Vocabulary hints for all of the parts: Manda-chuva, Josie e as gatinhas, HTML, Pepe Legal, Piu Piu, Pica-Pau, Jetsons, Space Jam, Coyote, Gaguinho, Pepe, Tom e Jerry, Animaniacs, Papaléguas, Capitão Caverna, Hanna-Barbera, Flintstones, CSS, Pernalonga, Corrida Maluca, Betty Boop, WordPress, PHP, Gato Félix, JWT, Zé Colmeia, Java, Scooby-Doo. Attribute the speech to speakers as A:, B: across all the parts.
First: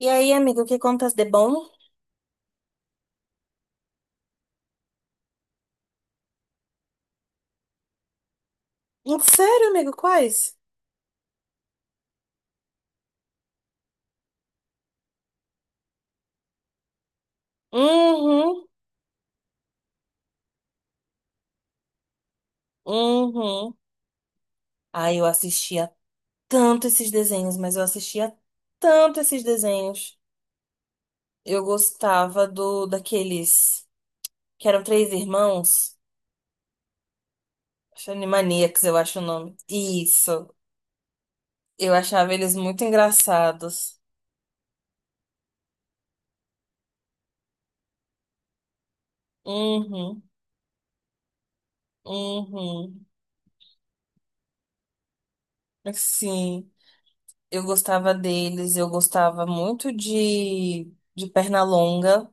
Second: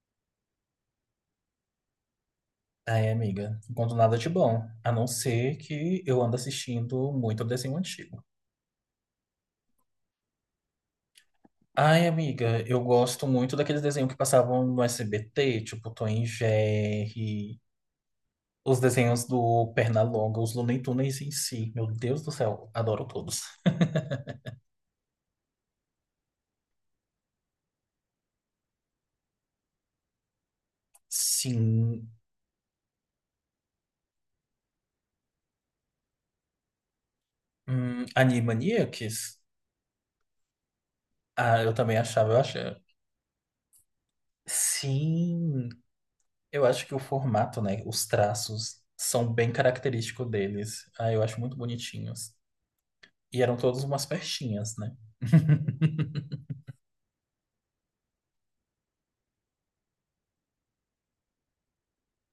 A: E aí, amigo, que contas de bom?
B: Ai, amiga, enquanto nada de bom, a não ser que eu ando assistindo muito desenho antigo.
A: Sério, amigo, quais?
B: Ai, amiga, eu gosto muito daqueles desenhos que passavam no SBT, tipo Tom e Jerry,
A: Uhum,
B: os desenhos do Pernalonga, os Looney Tunes em si. Meu Deus do céu, adoro todos.
A: uhum. Ai, eu assistia tanto esses desenhos, mas eu assistia tanto esses desenhos. Eu
B: Sim,
A: gostava do daqueles que eram três irmãos, acho Animaniacs, eu acho o
B: Animaniacs,
A: nome. Isso.
B: ah, eu
A: Eu
B: também achava,
A: achava
B: eu
A: eles
B: achei.
A: muito engraçados.
B: Sim, eu acho que o formato, né, os traços são bem
A: Uhum,
B: característicos deles. Ah, eu acho muito bonitinhos.
A: uhum.
B: E eram todas umas pertinhas, né?
A: Sim, eu gostava deles, eu gostava muito de Pernalonga.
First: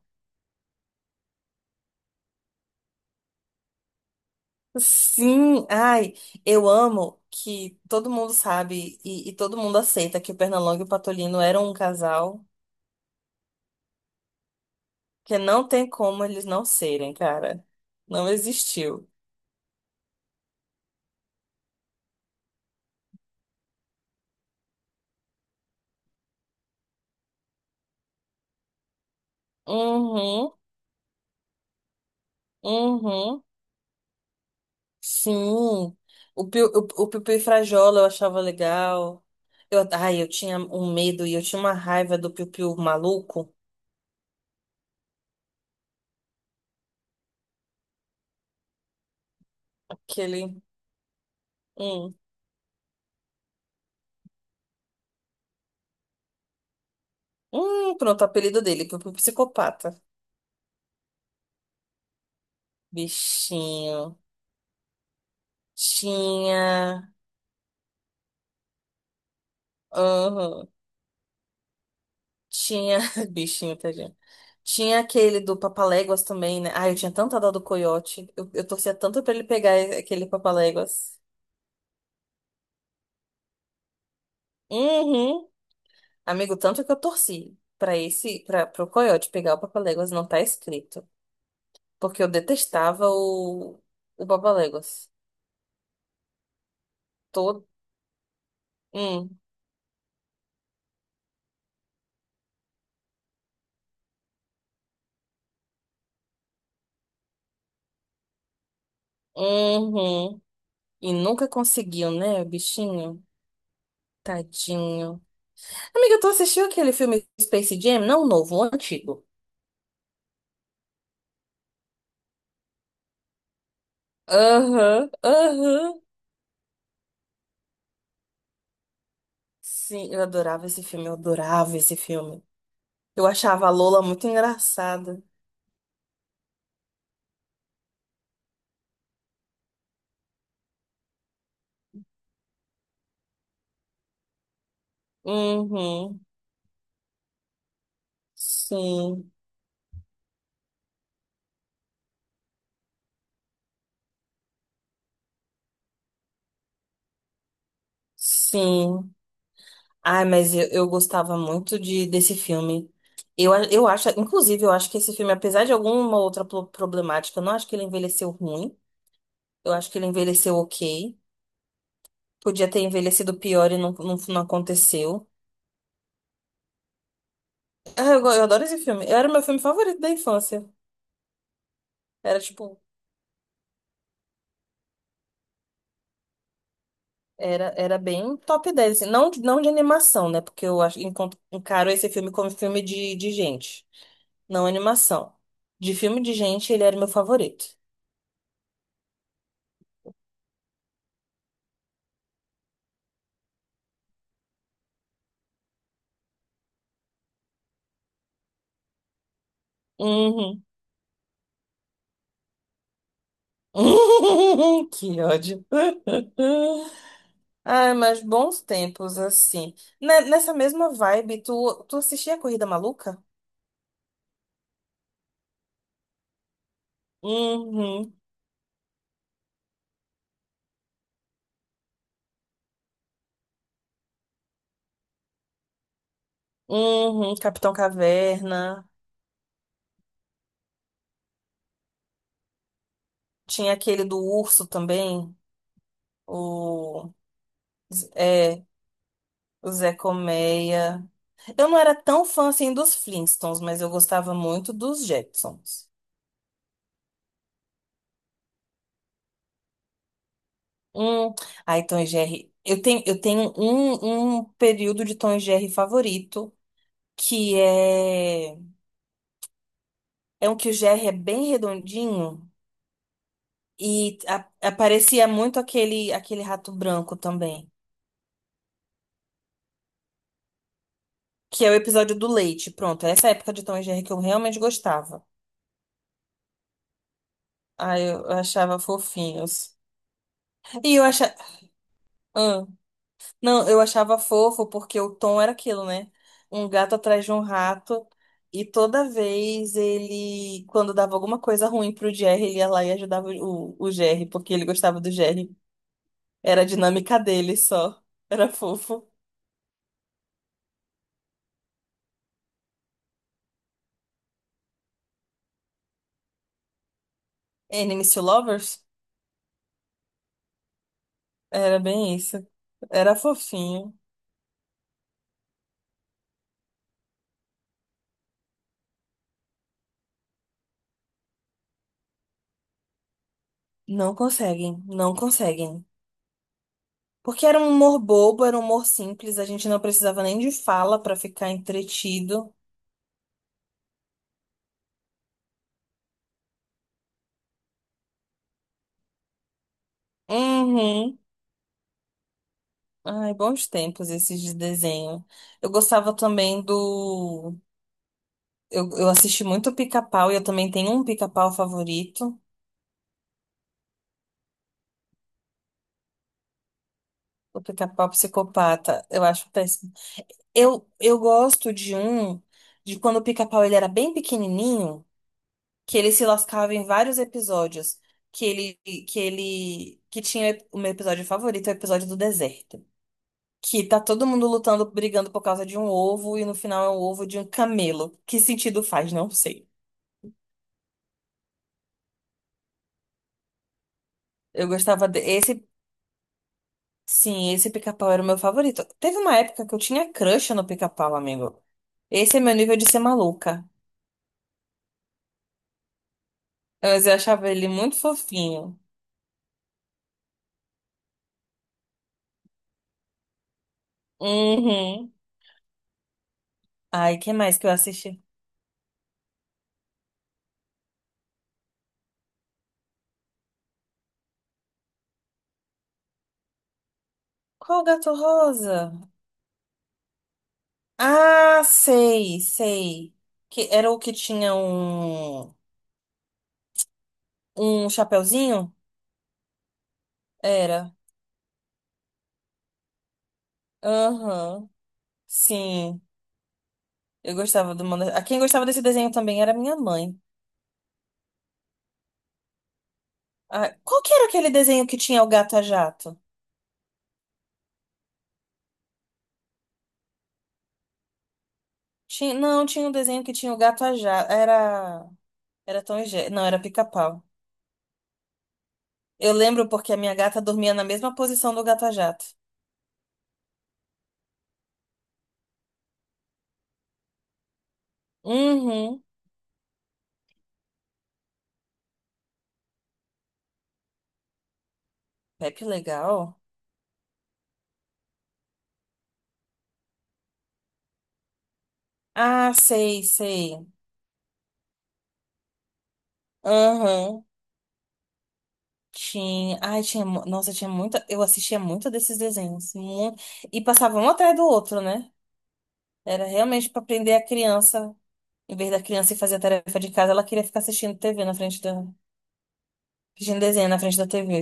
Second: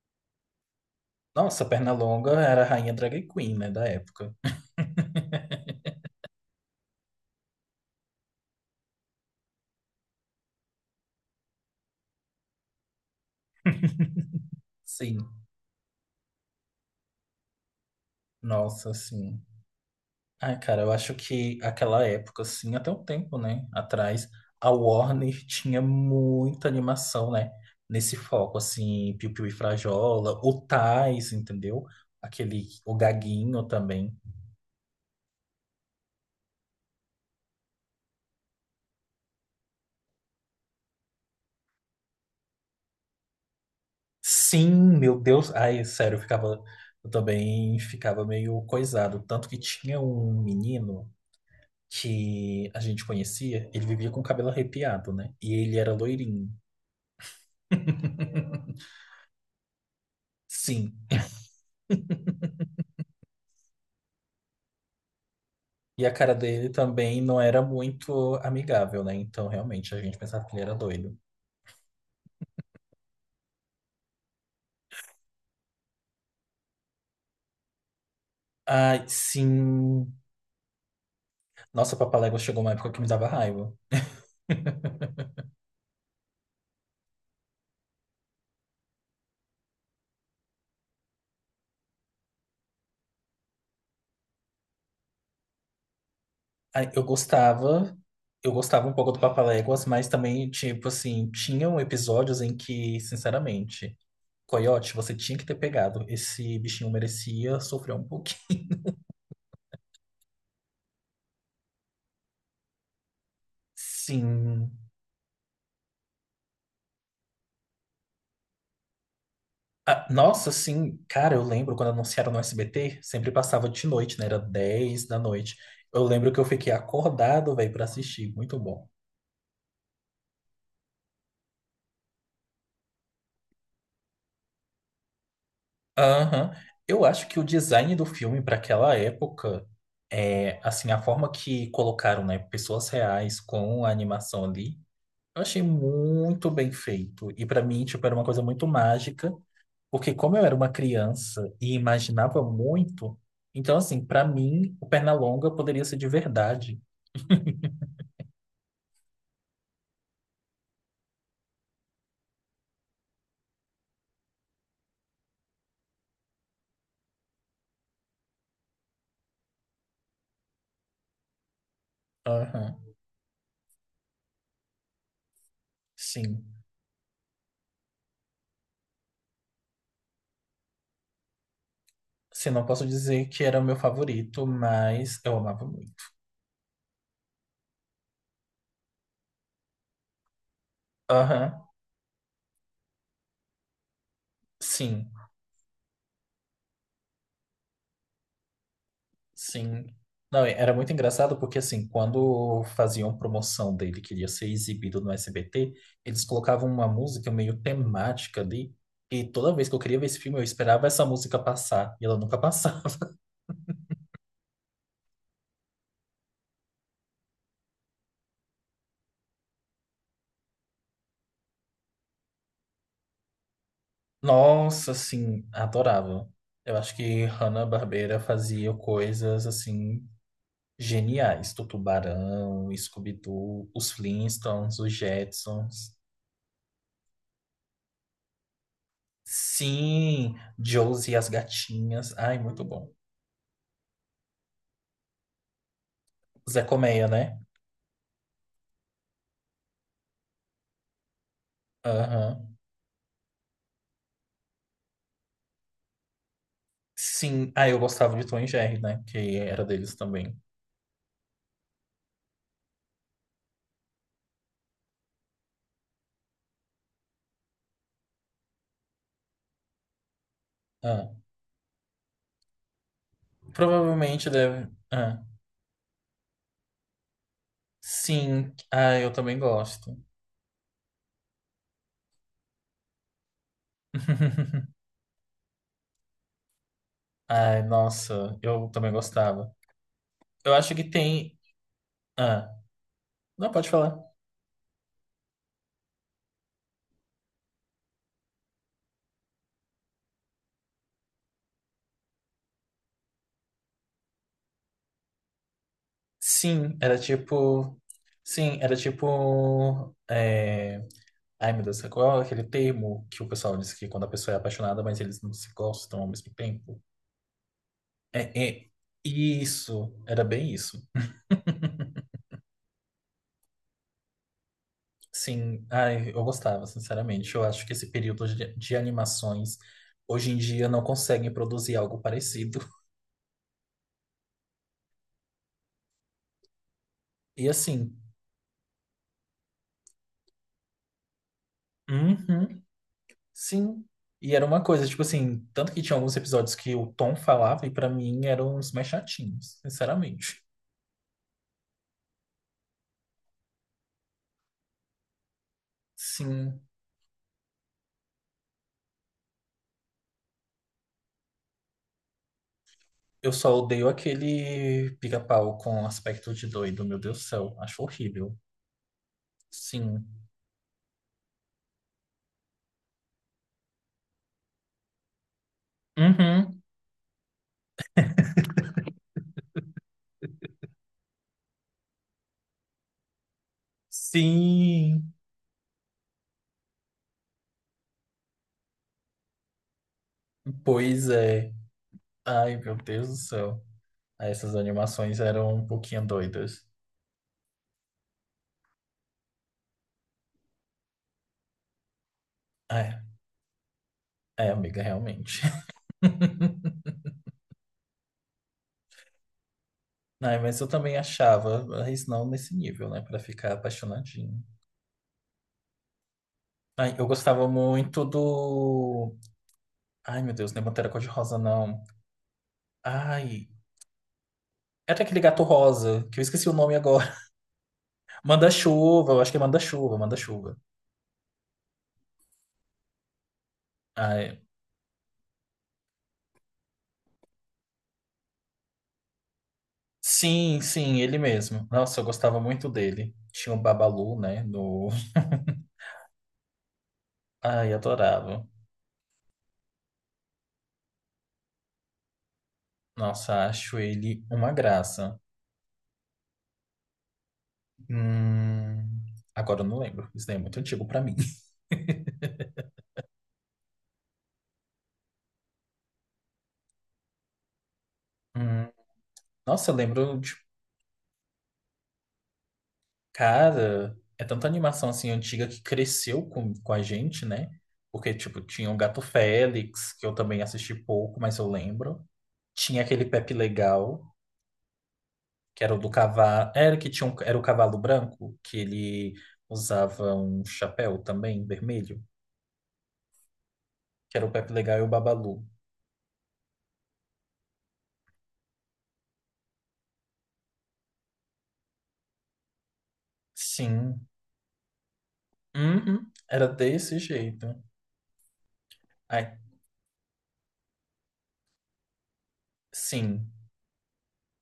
B: Nossa, Pernalonga era a rainha drag queen, né, da época.
A: Sim, ai, eu amo que todo mundo sabe e todo mundo aceita que o Pernalonga e o Patolino eram um casal,
B: Sim.
A: que não tem como eles não serem, cara. Não
B: Nossa,
A: existiu.
B: sim. Ai, cara, eu acho que aquela época, assim, até um tempo, né, atrás, a Warner tinha muita animação, né, nesse foco, assim, Piu Piu e Frajola,
A: Uhum,
B: o Tais, entendeu? Aquele, o
A: uhum,
B: Gaguinho também.
A: sim. O Piu, o, o Piu Piu e Frajola eu achava legal. Eu tinha um medo e eu tinha uma raiva do Piu Piu maluco,
B: Sim, meu Deus, ai, sério, eu ficava, eu também ficava meio coisado, tanto que tinha um
A: aquele.
B: menino
A: Hum,
B: que a gente conhecia, ele vivia com o cabelo arrepiado, né? E ele era loirinho.
A: Pronto, o apelido dele, Piu Piu psicopata.
B: Sim.
A: Bichinho.
B: E a cara dele
A: Tinha.
B: também não era muito amigável, né? Então, realmente, a gente pensava que ele
A: Aham.
B: era doido.
A: Tinha, bichinho, tadinho. Tinha aquele do Papaléguas também, né? Ai, eu tinha tanta dó do coiote. Eu torcia
B: Ai,
A: tanto pra ele pegar
B: sim.
A: aquele Papaléguas.
B: Nossa, Papaléguas chegou uma época que me dava raiva.
A: Uhum. Amigo, tanto que eu torci pra esse, para pro coiote pegar o Papaléguas, não tá escrito. Porque eu detestava o Papaléguas.
B: Ai,
A: Todo.
B: eu gostava um pouco do
A: Hum.
B: Papaléguas, mas também, tipo assim, tinham episódios em que, sinceramente, Coyote, você tinha que ter pegado. Esse bichinho merecia sofrer um pouquinho.
A: Uhum. E nunca conseguiu, né, bichinho?
B: Sim.
A: Tadinho. Amiga, tu assistiu aquele filme Space Jam? Não o novo, o antigo.
B: Ah, nossa, sim, cara, eu lembro quando anunciaram no SBT, sempre passava de noite, né? Era dez
A: Aham,
B: da noite.
A: aham.
B: Eu lembro que eu fiquei acordado, velho, pra assistir. Muito bom.
A: Sim, eu adorava esse filme, eu adorava esse filme. Eu achava a Lola muito engraçada.
B: Aham. Eu acho que o design do filme para aquela época, é, assim, a forma que colocaram, né, pessoas reais com a animação ali, eu achei
A: Uhum,
B: muito bem feito. E para mim, tipo, era uma coisa muito
A: sim,
B: mágica, porque como eu era uma criança e imaginava muito, então, assim, para mim, o Pernalonga poderia ser de verdade.
A: sim. Ai, mas eu gostava muito desse filme. Eu acho, inclusive, eu acho que esse filme, apesar de alguma outra problemática, eu não acho que ele envelheceu ruim. Eu acho que ele envelheceu ok. Podia
B: Aham,
A: ter envelhecido pior e não aconteceu.
B: sim.
A: Ah, eu adoro esse filme. Era o meu filme favorito da infância. Era
B: Sim, não
A: tipo.
B: posso dizer que era o meu favorito, mas eu amava muito.
A: Era, era bem top 10 assim. Não, não de animação, né? Porque eu acho,
B: Aham,
A: encaro esse filme como filme de gente, não
B: sim,
A: animação. De filme de gente, ele era meu favorito.
B: sim. Não, era muito engraçado porque, assim, quando faziam promoção dele, que ia ser exibido no SBT, eles colocavam uma música meio temática ali, e toda vez que eu queria ver esse filme, eu
A: Uhum.
B: esperava essa música passar, e ela nunca passava.
A: Que ódio. Ai, mas bons tempos, assim. Nessa mesma vibe, tu assistia a Corrida Maluca?
B: Nossa, assim, adorava. Eu acho que
A: Uhum,
B: Hanna-Barbera fazia coisas, assim, geniais. Do Tubarão, Scooby-Doo, os Flintstones, os Jetsons.
A: uhum, Capitão Caverna.
B: Sim, Josie e as gatinhas. Ai, muito bom.
A: Tinha aquele do urso também,
B: Zé Colmeia,
A: o,
B: né?
A: é, o Zé Colmeia. Eu não era tão fã
B: Aham.
A: assim dos Flintstones, mas eu gostava muito dos Jetsons.
B: Sim. Ah, eu gostava de Tom e Jerry, né? Que era deles também.
A: Hum, ai, Tom e Jerry. Eu tenho um, um período de Tom e Jerry favorito, que é, é um que o Jerry é
B: Ah,
A: bem redondinho e
B: provavelmente deve. Ah,
A: aparecia muito aquele, aquele rato branco também.
B: sim. Ah, eu também gosto.
A: Que é o episódio do leite. Pronto, essa época de Tom e Jerry que eu realmente gostava.
B: Ai,
A: Ah, eu
B: nossa, eu
A: achava
B: também gostava.
A: fofinhos.
B: Eu acho que
A: E eu achava.
B: tem. Ah, não
A: Não,
B: pode
A: eu
B: falar.
A: achava fofo porque o Tom era aquilo, né? Um gato atrás de um rato. E toda vez ele, quando dava alguma coisa ruim pro Jerry, ele ia lá e ajudava o Jerry, porque ele gostava do Jerry. Era a
B: Sim, era
A: dinâmica dele
B: tipo.
A: só. Era
B: Sim, era
A: fofo.
B: tipo. Ai, meu Deus, qual é aquele termo que o pessoal diz que quando a pessoa é apaixonada, mas eles não se gostam ao mesmo tempo?
A: Enemies to
B: É, é...
A: Lovers?
B: Isso, era bem isso.
A: Era bem isso. Era fofinho.
B: Sim, ai, eu gostava, sinceramente. Eu acho que esse período de animações hoje em dia não conseguem produzir algo parecido.
A: Não conseguem, não conseguem. Porque
B: E
A: era um
B: assim,
A: humor bobo, era um humor simples, a gente não precisava nem de fala pra ficar entretido.
B: uhum. Sim. E era uma coisa, tipo assim, tanto que tinha alguns episódios que o Tom falava e pra mim eram os mais chatinhos, sinceramente.
A: Uhum. Ai, bons tempos esses de desenho. Eu gostava
B: Sim,
A: também do. Eu assisti muito Pica-Pau e eu também tenho um Pica-Pau favorito,
B: eu só odeio aquele pica-pau com aspecto de doido, meu Deus do céu,
A: o
B: acho
A: Pica-Pau
B: horrível.
A: Psicopata. Eu acho péssimo.
B: Sim.
A: Eu gosto de quando o Pica-Pau ele era bem pequenininho, que ele se
B: Uhum.
A: lascava em vários episódios. Que ele, que tinha o meu episódio favorito, é o episódio do deserto. Que tá todo mundo lutando,
B: Sim.
A: brigando por causa de um ovo e no final é um ovo de um camelo. Que sentido faz? Não sei.
B: Pois é. Ai, meu Deus do céu. Ah, essas
A: Eu gostava de...
B: animações eram um pouquinho doidas.
A: Sim, esse pica-pau era o meu favorito. Teve uma época que eu tinha crush no pica-pau, amigo. Esse é meu nível de ser
B: É,
A: maluca.
B: é, amiga, realmente.
A: Mas eu achava ele muito fofinho.
B: Ai, mas eu também achava, mas não nesse nível, né, pra ficar apaixonadinho.
A: Uhum.
B: Ai, eu
A: Ai, que
B: gostava
A: mais que eu
B: muito
A: assisti?
B: do. Ai, meu Deus, não é Pantera Cor-de-Rosa, não. Ai. Era aquele gato rosa, que eu esqueci o nome agora.
A: Qual o gato rosa?
B: Manda-chuva, eu acho que é Manda-chuva.
A: Ah, sei, sei. Que era o que
B: Ai.
A: tinha um chapeuzinho?
B: Sim,
A: Era.
B: sim, ele mesmo. Nossa, eu gostava muito dele. Tinha o Babalu, né?
A: Aham.
B: No...
A: Sim. Eu
B: Ai,
A: gostava do Manda... A quem
B: adorava.
A: gostava desse desenho também era minha mãe.
B: Nossa,
A: Ah,
B: acho
A: qual que
B: ele
A: era aquele
B: uma
A: desenho que
B: graça.
A: tinha o gato a jato?
B: Hum... Agora eu não lembro. Isso daí é muito antigo pra mim.
A: Tinha... Não, tinha um desenho que tinha o gato a jato. Era. Era Tom e Jerry. Não, era Pica-Pau.
B: Hum...
A: Eu lembro
B: Nossa, eu
A: porque a minha
B: lembro. De
A: gata dormia na mesma posição do gato a jato.
B: Cara, é tanta animação assim antiga que cresceu com a gente, né? Porque, tipo, tinha o Gato
A: Uhum.
B: Félix, que eu também assisti pouco, mas eu lembro. Tinha aquele Pepe Legal, que
A: Pepe
B: era o do
A: legal.
B: cavalo. Era que tinha era o cavalo branco, que ele usava um chapéu também, vermelho,
A: Ah, sei, sei.
B: que era o Pepe Legal e o Babalu.
A: Uhum. Tinha. Ai, tinha. Nossa, tinha muita. Eu assistia muito desses desenhos. E passava
B: Sim.
A: um atrás do outro, né?
B: Uhum.
A: Era
B: Era
A: realmente para
B: desse
A: prender a
B: jeito.
A: criança. Em vez da criança ir
B: Ai,
A: fazer a tarefa de casa, ela queria ficar assistindo TV na frente da.
B: sim,
A: Assistindo desenho na frente da TV.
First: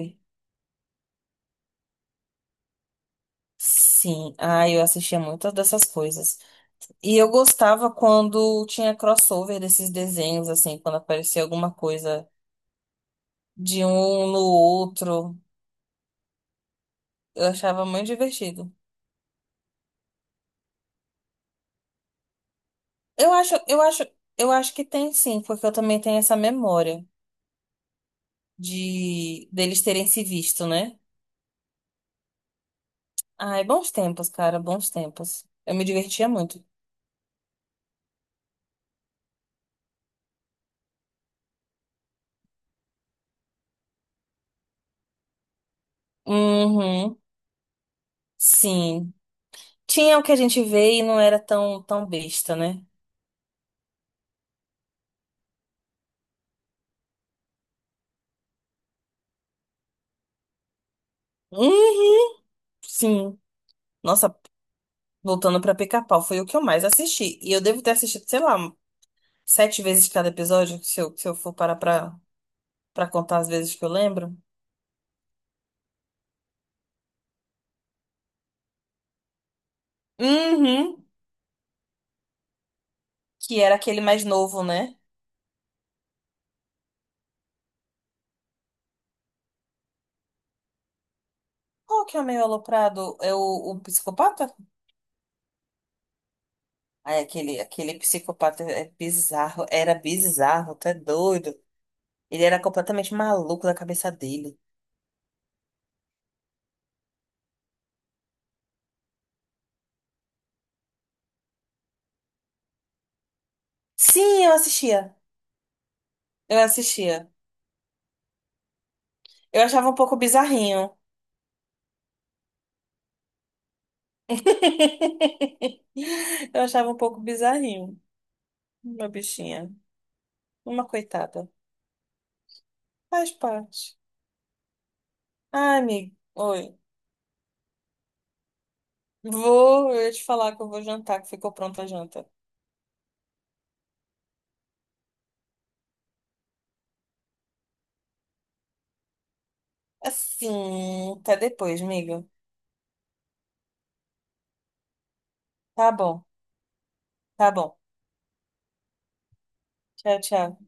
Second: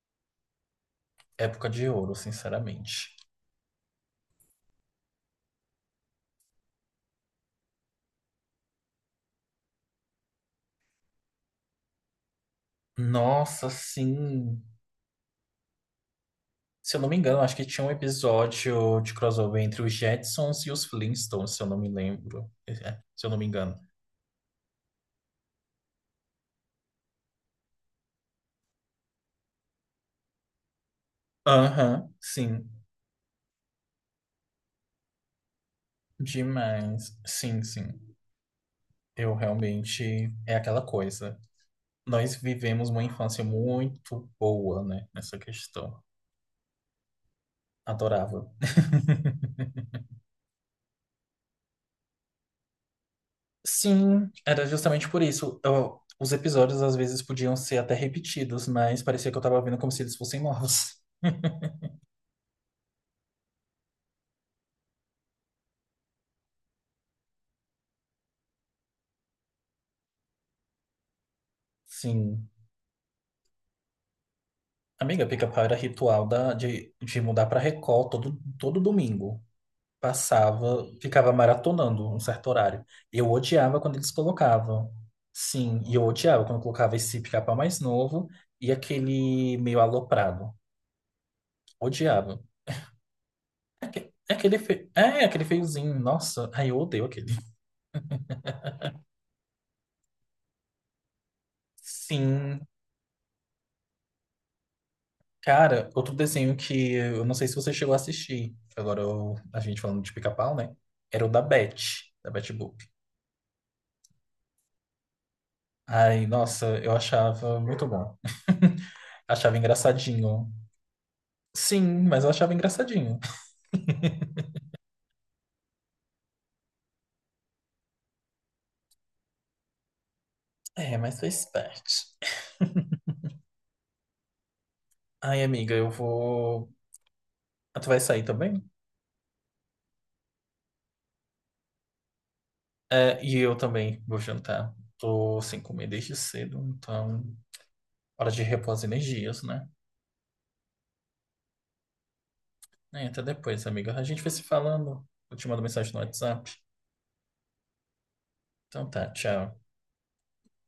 B: época de ouro, sinceramente.
A: Sim, ah, eu assistia muitas dessas coisas. E eu gostava quando tinha crossover desses desenhos, assim, quando aparecia alguma coisa
B: Nossa,
A: de um no
B: sim.
A: outro.
B: Se eu não me engano,
A: Eu
B: acho que tinha
A: achava
B: um
A: muito divertido.
B: episódio de crossover entre os Jetsons e os Flintstones, se eu não me lembro. É, é, se eu
A: Eu
B: não me
A: acho,
B: engano.
A: eu acho, eu acho que tem sim, porque eu também tenho essa memória de deles terem se visto, né?
B: Aham, sim.
A: Ai, bons tempos, cara, bons tempos. Eu me divertia muito.
B: Demais. Sim, sim. Eu realmente. É aquela coisa. Nós vivemos uma infância muito boa, né? Nessa questão.
A: Uhum,
B: Adorava.
A: sim. Tinha o que a gente vê e não era tão besta, né?
B: Sim, era justamente por isso. Os episódios às vezes podiam ser até repetidos, mas parecia que eu tava vendo como se eles fossem novos.
A: Uhum, sim. Nossa, voltando pra Pica-Pau, foi o que eu mais assisti. E eu devo ter assistido, sei lá, sete vezes cada episódio, se eu for parar
B: Sim.
A: pra contar as vezes que eu lembro.
B: Amiga, pica-pau era ritual de mudar pra Record todo, todo domingo. Passava,
A: Uhum.
B: ficava maratonando um certo horário. Eu
A: Que era
B: odiava quando
A: aquele
B: eles
A: mais novo,
B: colocavam.
A: né?
B: Sim, e eu odiava quando colocava esse pica-pau mais novo e aquele meio aloprado.
A: Qual que é o
B: Odiava.
A: meio aloprado? É o
B: É aque- é
A: psicopata?
B: aquele, fe- é aquele feiozinho, nossa, ai, eu odeio
A: Ai,
B: aquele.
A: aquele psicopata é bizarro. Era bizarro, tu é doido. Ele era
B: Sim,
A: completamente maluco da cabeça dele.
B: cara, outro desenho que eu não sei se você chegou a assistir. A gente falando de pica-pau, né? Era o da Betty Boop.
A: Sim, eu assistia.
B: Ai,
A: Eu
B: nossa, eu
A: assistia.
B: achava muito bom. Achava
A: Eu achava um pouco
B: engraçadinho.
A: bizarrinho.
B: Sim, mas eu achava engraçadinho.
A: Eu achava um pouco bizarrinho, uma bichinha, uma
B: É, mas faz
A: coitada.
B: parte.
A: Faz parte.
B: Ai, amiga,
A: Ai,
B: eu
A: amigo,
B: vou.
A: oi.
B: Ah, tu vai sair também?
A: Vou, eu ia te falar que eu vou jantar, que ficou pronta a janta.
B: É, e eu também vou jantar. Tô sem comer desde cedo, então hora de repor as energias, né?
A: Assim, até depois, amigo.
B: É, até depois, amiga. A gente vai se falando. Eu te mando
A: Tá
B: mensagem no
A: bom,
B: WhatsApp.
A: tá bom.
B: Então tá, tchau.
A: Tchau, tchau.